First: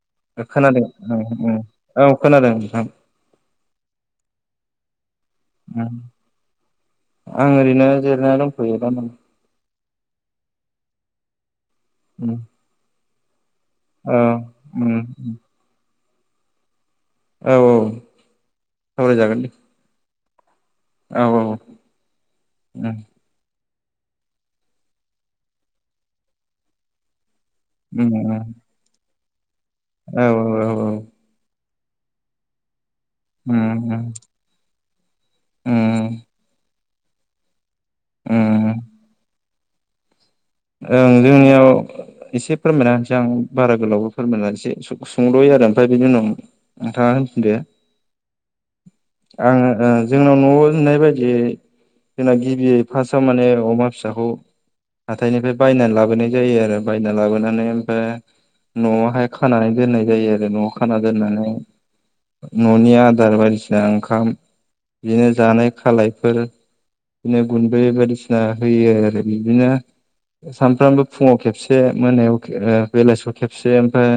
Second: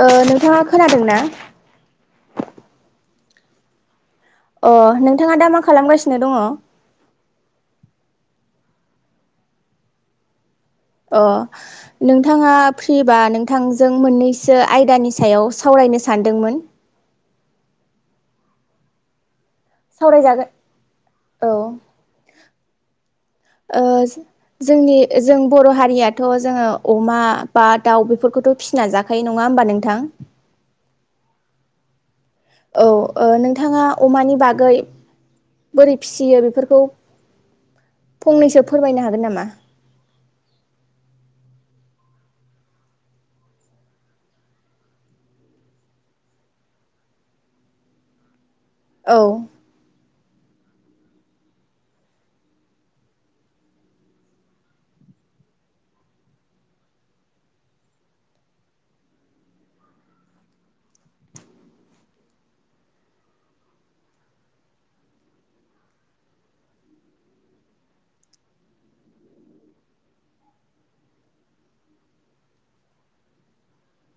ओ नोंथाङा खोनादों खोनादोंना औ खोनादों नोंथां अ नों नोंथाङा दा मा ओं खालामगासिनो दङ? आं ओरैनो जिरायना दंथ'यो दा अ उम नोंथाङा फ्रि बा नों थांजों औ मोननैसो उम आयदानि सायाव सावरायनो सान सान्दोंमोन- औ औ सावरायजागोन दे। सावरायजागोन औ औ ओ जोंनि जों बर' हारियाथ' जोङो अमा बा दाउ उम बेफोरखौथ' फिना जा [unintelligible] औ औ औ औ ओ उम नोंथाङा अमानि बागै बोरै उम फिसियो बेफोरखौ फंनैसो उम फोरमायनो हागोन नामा? ओं जोंनियाव एसे फोरमायना होनसै आं बारा गोलावबो फोरमायना एसे सुंद'यै आरो ओमफ्राय बिनि उनाव नोंथाङा होनफिनदो। औ आ‌ंङो‌ ओ जोंनाव न'आव लुनाय बायदियै जोंना गिबियै फार्स्टआव माने अमा फिसाखौ हाथथायनिफ्राय बायनानै लाबोनाय जायो आरो बायना लाबोनानै ओमफ्राय न'आवहाय खानानै दोननाय जायो आरो न'आव खाना दोननानै न'नि आदार बायदिसिना ओंखाम बिदिनो जानाय खालायफोर बिदिनो गुन्दै बायदिसिना होयो आरो बिदिनो सानफ्रामबो फुङाव खेबसे मोनायाव ओ बेलासियाव खेबसे ओमफाय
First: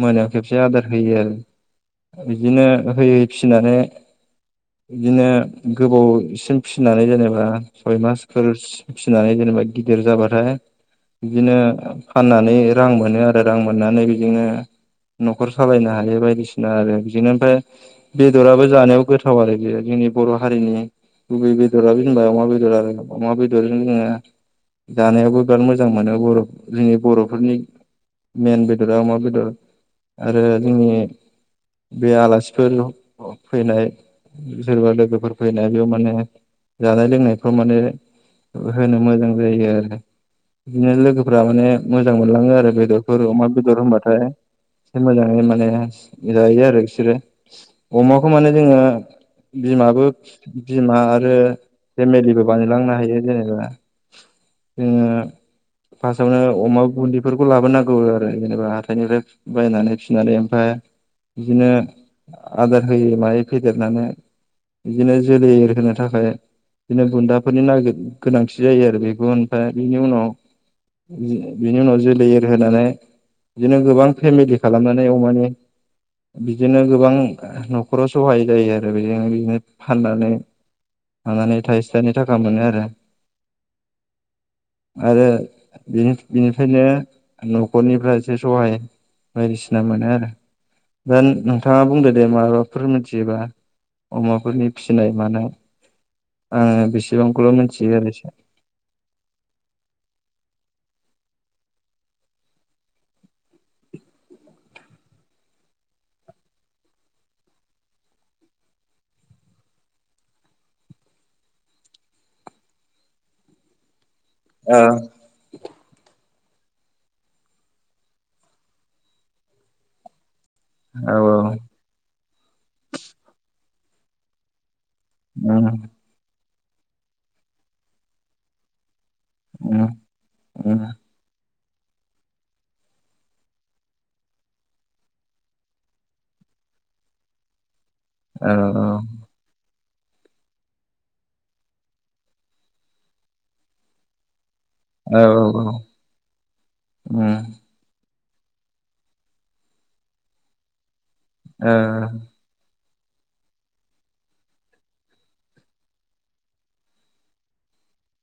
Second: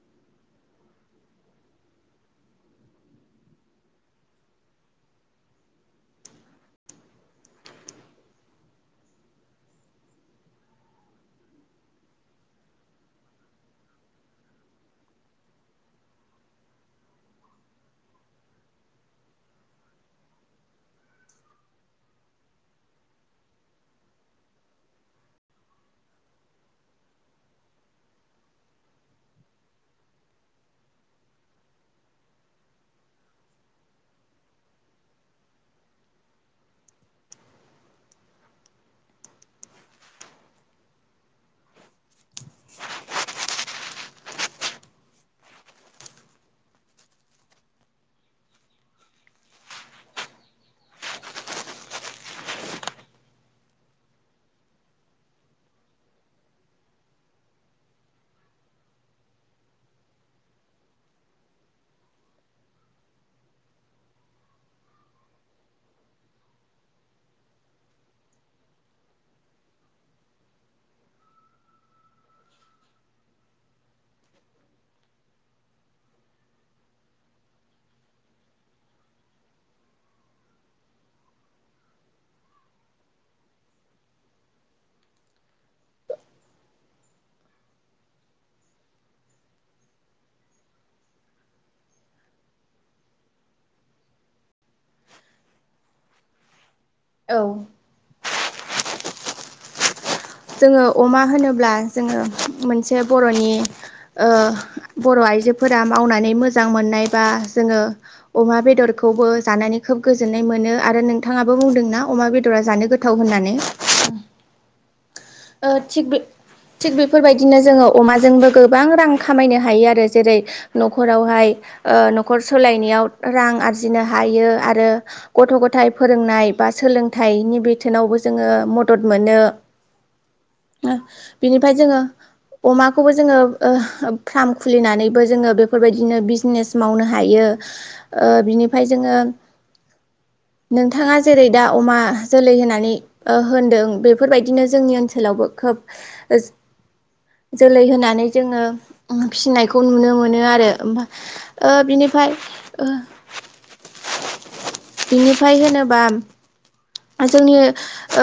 मोनायाव खेबसे आदार होयो आरो बिदिनो होय फिनानै बिदिनो गोबावसिम फिसिनानै जेनेबा सय मासफोर फिसिनानै जेनेबा गि गिदिर जाबाथाय बिदिनो फाननानै रां मोनो आरो रां मोननानै बिदिनो न'खर सालायनो हायो बायदिसिना आरो बिदिनो ओमफाय बेदराबो जानायाव गोथाव आरो बेयो जोंनि बर' हारिनि गुबै बेदराबो जेनेबा अमा बेदर आरो अमा बेदरजों जोङो जानायावबो बिराद मोजां मोनो बर' जोंनि बर'फोरनि मेन बेदरा अमा बेदर आरो जोंनि बे आलासिफोर फैनाय सोरबा लोगोफोर फैनाय बेयाव माने जानाय लोंनायफ्राव माने होनो मोजां जायो आरो बिदिनो लोगोफोरा माने मोजां मोनलाङो आरो बेदरफोर अमा बेदर होनबाथाय एसे मोजाङै माने जायो आरो बिसोरो अमाखौ माने जोङो बिमाबो बिमा आरो फेमिलिबो बानायलांनो हायो जेनेबा जोङो फार्स्टआवनो अमा गुन्ददिफोरखौ लाबोनांगौ आरो जेनेबा हाइनिफ्राय बायनानै फिसिनानै ओमफफ्राय बिदिनो आदार होययो मायै फेदेरनानै बिदिनो जोलैहोनो थाखाय बिदिनो बुन्दाफोरनि नागिर गोनांथि‌। जायो आरो बेखौ ओमफ्राय बिनि उनाव बिनि उनाव जोलै एरहोनानै बिदिनो गोबां फेमिलि खालामनानै अमानि बिदिनो गोबां न'खराव सहाय जायो आरो बेजों बिदिनो फाननानै मानानै थाइसे थाइनै थाखा मोनो आरो आरो बिनिफ्रायनो न'खरनिफ्राय एसे सहाय बायदिसिना मोनो आरो दा नोंथाङा बुंदो दे माबाफोर मिथियोबा अमाफोरनि फिनाय मानाय आङो। औ बेसिबांखौल मिथि आरो एसे जोङो अमा होनोब्ला जोङो मोनसे बर'नि ओ बर' आइजोफोरा मावनानै मोजां मोननाय बा जोङो अमा बेदरखौबो जानानै खोब गोजोननाय मोनो आरो नोंथाङाबो बुंदोंना अमा बेदरा जानो गोथाव होननानै। ओ। ओ थिग बे थिग बेफोरबायदिनो जोङो अमाजोंबो गोबां रां खामायनो हायो आरो जेरै। औ न'खरावहाय औ ओ न'खर सालायनायाव रां आरजिनो हायो आरो। गथ' उम गथायाइ फोरोंनाय बा सोलोंथाइनि बिथथोनावबो जोङो मद मदद मोनो उम उम ओ बिनिफ्राय जोङो अमाखौबो जोङो ओ फार्म खुलिनानैबो जोङो बेफोरबायदिनो बिजनेस मावनो हायो। ओ औ बिनिफ्राय जोङो। नोंथाङा जेरै दा अमा जोलै होननानै ओ होनदों बेफोरबायदिनो जोंनि औ सोलावबो औ खोब उम जोलै होनाय जोङो उम फिसिनायखौ नुनो मोनो आरो होम ओ औ बिनिफ्राय ओ बिनिफ्राय होनोबा जोंनि ओ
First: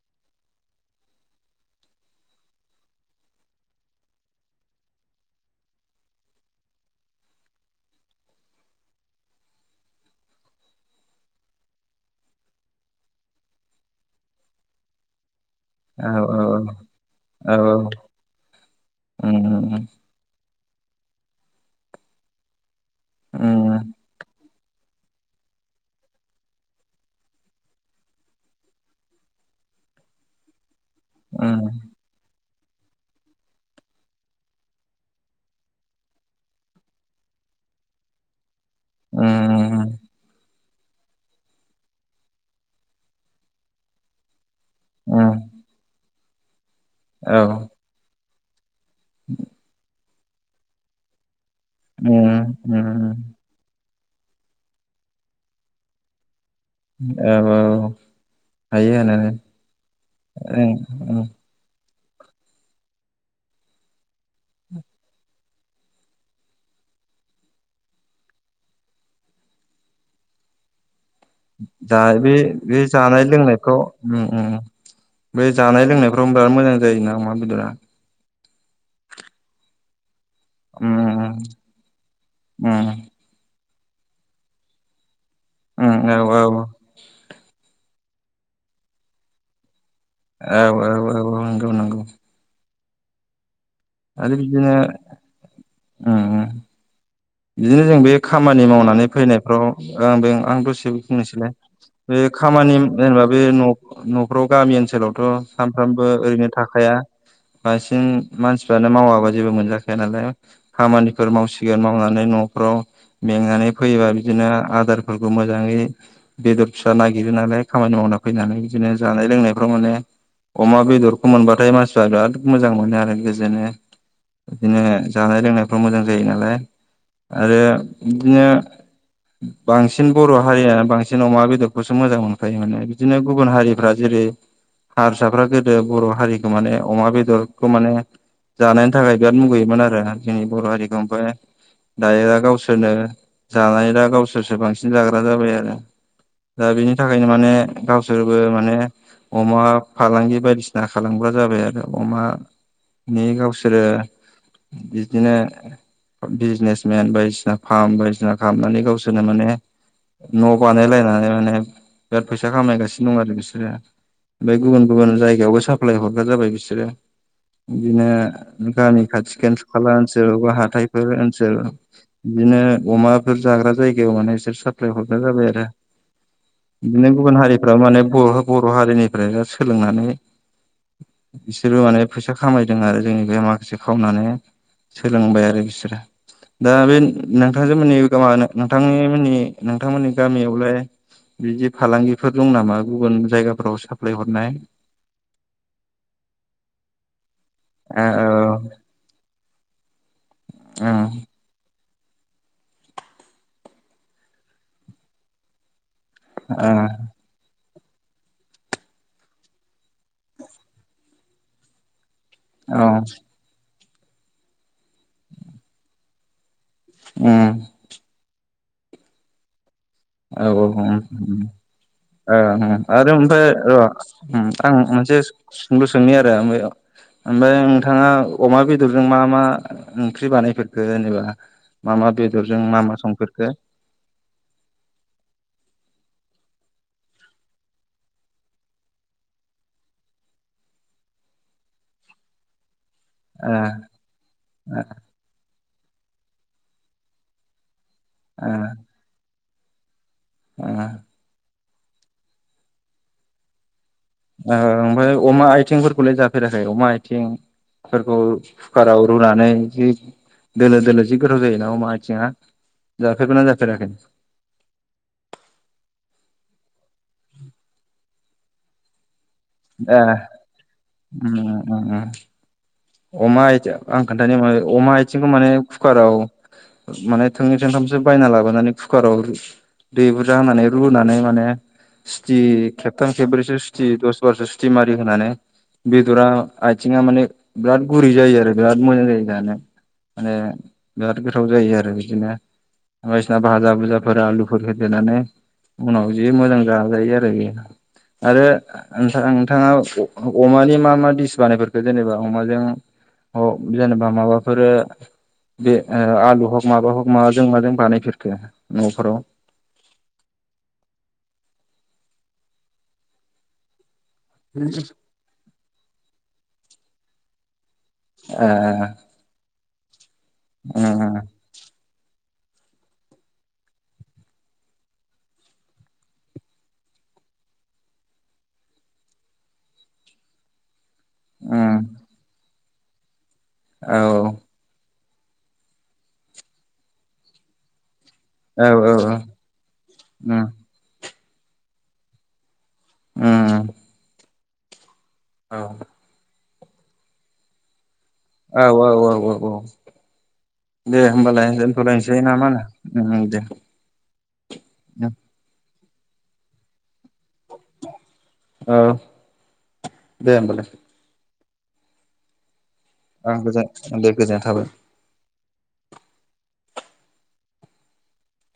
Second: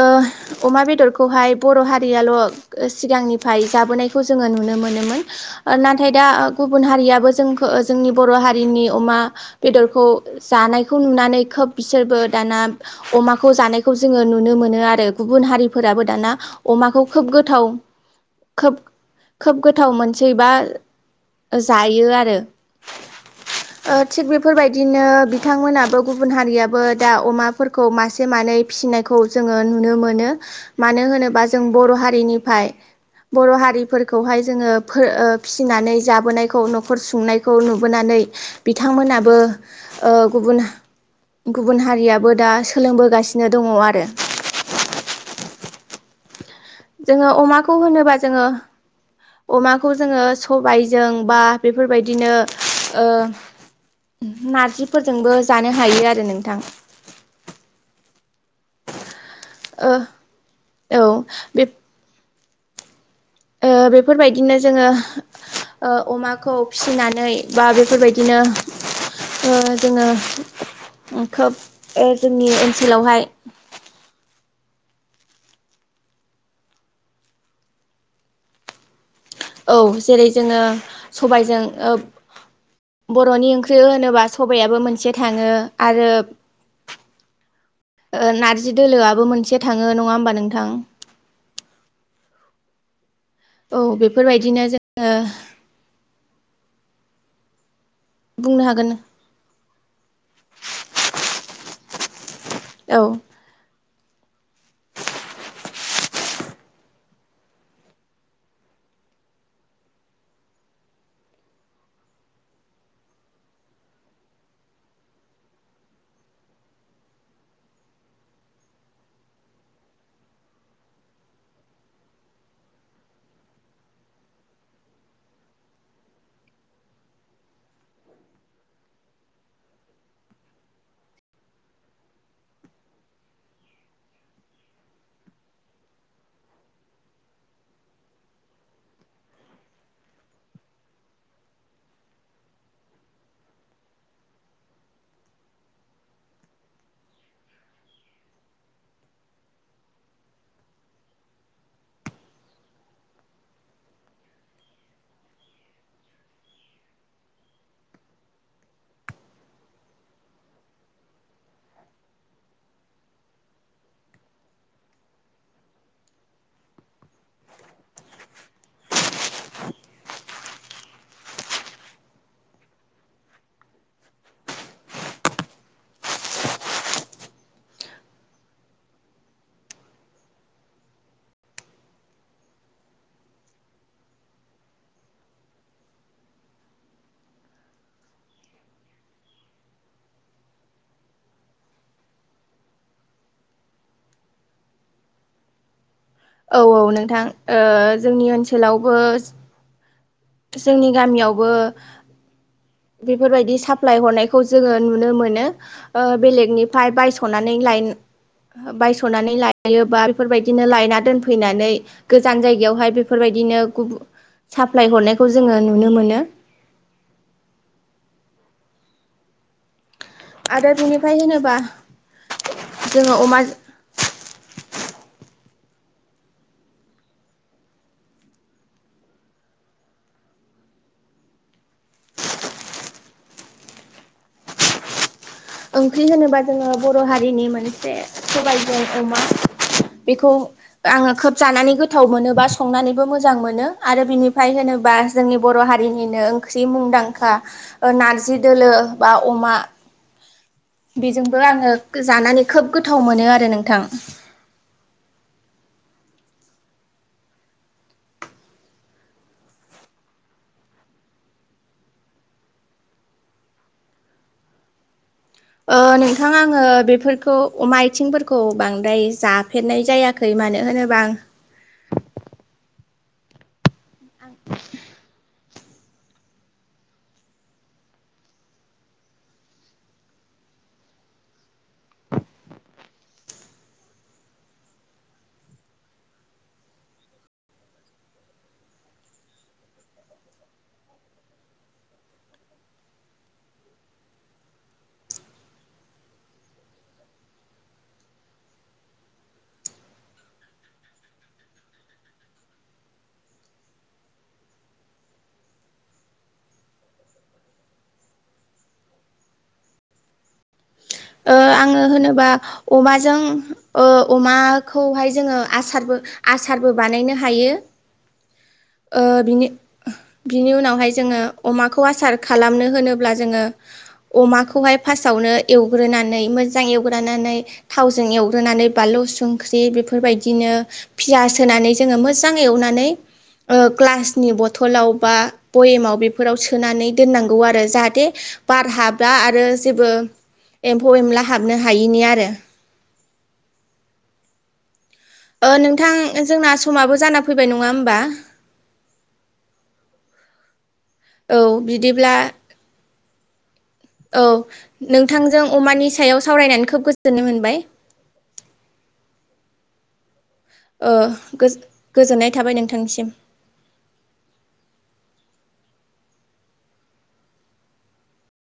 अमा बेदरखौहाय बर' हारियाल' सिगांनिफ्राय जाबोनायखौ जोङो नुनो मोनोमोन नाथाय दा गुबुन हारियाबो जों जोंनि बर' हारिनि अमा बेदरखौ जानायखौ नुनानै खोब बिसोरबो दाना अमा खौ जानायखौ जोङो नुनो मोनो आरो। गुबुन हारिफोराबो औ दाना अमाखौ खोब गोथाव औ खोब उम खोब गोथाव मोनसै बा जायो आरो उम ओ थिग बे बेफोरबायदिनो बिथांमोनाबो गुबुन हारियाबो दा अमाफोरखौ मास मानै फिसिनायखौ जोङो नुनो मोनो। मानो होनोबा जों उम बर' हारिनिफ्राय बर' हारिफोरखौहाय जोङो फो ओ फिसिनानै जाबोनायखौ न'खर सुंनायखौ नुबोनानै उम औ बिथांमोनाबो ओ गुबुन गुबुन हारियाबो दा सो सोलोंबोगासिनो दङ आरो। उम जोङो अमाखौ होनोबा जोङो अमाखौ जोङो सबायजों बा बेफोरबायदिनो उम ओ उम नारजिफोरजोंबो जानो हायो आरो नोंथां। औ औ हायो ओ हानायालाय औ ओं ओं बे ओ बेफोरबायदिनो जोङो ओ अमाखौ फिसिनानै बा बेफोरबायदिनो ओ जोङो खोब जा ओ बे जोंनि बे ओनसोलावहाय जानाय लोंनायखौ उम उम बे जानाय लोंनायफ्राव बिराद मोजां जायोना अमा बेदरा? औ जेरै जोङो उम सबायजों ओ उम बर'नि ओं थो होनोबा सबायाबो मोनसे थाङो आरो उम औ औ ओ नारजि दोलोआबो मोनसे थां औ औ औ ओं गौ नोंगौ। औ बेफोरबायदिनो बिदिनो जोङो उम उम बिदिनो जों बे बुंनो खामानि हागोन मावनानै फैनायफ्राव ओं बे आं दसे बुंनोसैलाय बे खामानि औ जेनेबा बे न' न'खराव गामि ओनसोलावथ' सानफ्रामबो ओरैनो थाखाया बांसिन मानसिफ्रानो मावाबा जेबो मोनजाखाया नालाय खामानिफोर मावसिगोन मावना नै न'फ्राव मेंनानै फैयोबा बिदिनो आदारफोरखौ मोजाङै बेदर फिसा नागिरो नालाय खामानि मावना फैनानै बिदिनो जानाय लोंनायफ्राव माने अमा बेदरखौ मोनबाथाय मानसिफ्रा बिराद मोजां मोनो आरो गोजोनो बिदिनो जानाय लोंनायफ्राव मोजां जायो नालाय आरो बिदिनो बांसिन बर' हारिया बांसिन अमा बेदरखौसो मोजां मोनखायो माने बिदिनो गुबुन हारिफ्रा जेरै हारसाफ्रा गोदो बर' हारिखौ माने अमा बेदरखौ माने जानायनि थाखाय बिराद मुगैयोमोन आरो जोंनि बर' हारिखौ ओमफाय दायो गावसोरनो जानाय दा गावसोरसो बांसिन जाग्रा जाबाय आरो दा बिनि थाखायनो माने गावसोरबो माने अमा फालांगि बायदिसिना खालामग्रा जाबाय आरो अमानि गावसोरो बिदिनो बिजनेस मेन बायदिसिना फारम बायदिसिना खालामनानै गावसोरनो माने न' बानायलायनानै माने बिराद फैसा खामायगासिनो दं आरो बिसोरो ओमफाय गुबुन गुबुन जायगायावबो साप्लाय हरग्रा जाबाय बिसोरो बिदिनो गामि खाथि खाथि खाला ओनसोल बबा हाथायफोर ओनसोल बिदिनो अमाफोर जाग्रा जायगायाव माने बिसोर साप्लाय हरग्रा जाबाय आरो बिदिनो गुबुन हारिफ्रा माने बर' बर' हारिनिफ्राय सोलोंनानै बिसोरो माने फैसा खामायदों आरो जोंनिफ्राय माखासे खावनानै सोलोंबाय आरो बिसोरो। दा बे नोंथांजोमोननि नोंथां नोंथांमोननि नोंथांमोननि गामियावलाय बिदि फालांगिफोर दं नामा गुबुन जायगाफोराव साप्लाय हरनाय? औ औ नोंथां। ओ ओ जोंनि ओनसोलावबो जोंनि गामियावबो बेफोरबायदि साप्लााय हरनायखौ जोङो नुनो मोनो। ओ बेलेगनिफ्राय बायस'नानै लायेन बायस'नानै लायोबा बेफोरबायदिनो लायना दोनफैनानै गोजान औ ओ औ जायगायावहाय बेफोरबायदिनो गुबुनाव साप्लाय हरनायखौ जोङो नुनो मोनो। ओम। औ औ आरो होम बेनिफ्राय होनोबा ओ ओ होम आरो जोङो अमा ओमफ्राय ओ होम आं मोनसे सोंलु सोंनि आरो ओम ओमफ्राय नोंथाङा अमा बेदरजों मा मा ओंख्रि बानायफेरखो जेनेबा? मा मा बेदरजों मा मा संफेरखो? ओंख्रि होनोबा जोङो बर' हारिनि मोनसे सबायजोंं अमा बेखौ आङो खोब जानानै गोथाव मोनो बा संनानै बो मोजां ओ मोनो आरो बिनिफ्राय ओ होनोबा जोंनि बर' हारि निनो ओंख्रि मुंदांखा ओ नारजि दोलो ओ बा अमा बेजोंबो आङो जानानै खोब गोथाव मोनो आरो नोंथां। ओ ओमफ्राय अमा [unintelligible] अमा आथिं फोरखौ कुकाराव रुनानै जि दोलो दोलो जि गोथाव जायोना अमा आथिंआ जाफेरबायना जाफेराखै? ओ नोंथां आङो बेफोरखौ अमा आयथिंफोरखौ बांद्राय जा फेरनाय ए जायाखै मानो होनोबा आं उम उम उम अमा आयथें आं खोन्थानि माने अमा आयथिंखौ माने कुकाराव माने थोंनै थोंथामसो बायना लाबोनानै कुकाराव दै बुरजा होनानै रुनानै माने सुटि खेबथाम खेब्रैसो सुथि दस बारसो सुथि मारि होनानै बेदरा आथिङा माने बिराद गुरै जायो आरो बिराद मोजां जायो जानो। माने बिराद गोथाव जायो आरो बिदिनो बायदिसिना बाहागो बुजाफोर आलुफोर होदेरनानै उनाव जि मोजां जाजायो आरो बे आरो नोंथां नोंथाङा अ-अमानि मा मा डिस बानायफेरखो जेनेबा? अमाजों अ जेनेबा माबाफोर बे ओ आलु हक माबा हग माबाजों माजों बानायफेरखो न'फोराव? ओ आङो होनोबा अमाजों ओ अमाखौहाय जोङो आसारबो आसारबो बानायनो हायो ए ओ बिनि बिनि उम उनावहाय जोङो अमाखौ आसार खालामनो होनोब्ला जोङो अमाखौहाय फास्ट आवनो एउ ग्रोनानै, मोजां एवग्रोनानै थावजों एवग्रोनानै बानलु संख्रि बेफोरबायदिनो पियास होनानै उम जोङो मोजां एवना नैै ओ औ ग्लासनि बथलाव बा बयेमाव बेफोराव सोनानै दोननांगौ आरो जाहाथे बार औ हाबा आरो जेबो उम एम्फौ एनला हाबनो हायिनि आरो। ओम। ओ नोंथां जोंहा समाबो जाना फैबाय नङा होमबा? औ औ औ औ औ दे औ होमबालाय बिदिब्ला दोनथ'लायसै नामा होनो ओम ओम दे औ नोंथांजों अमानि- सायाव सावरायनानै खोब गोजोननाय मोनबाय औ दे होमबालाय ओ गोजोननाय थाबाय नोंथां आं गोजान दे गोजोननाय थाबाय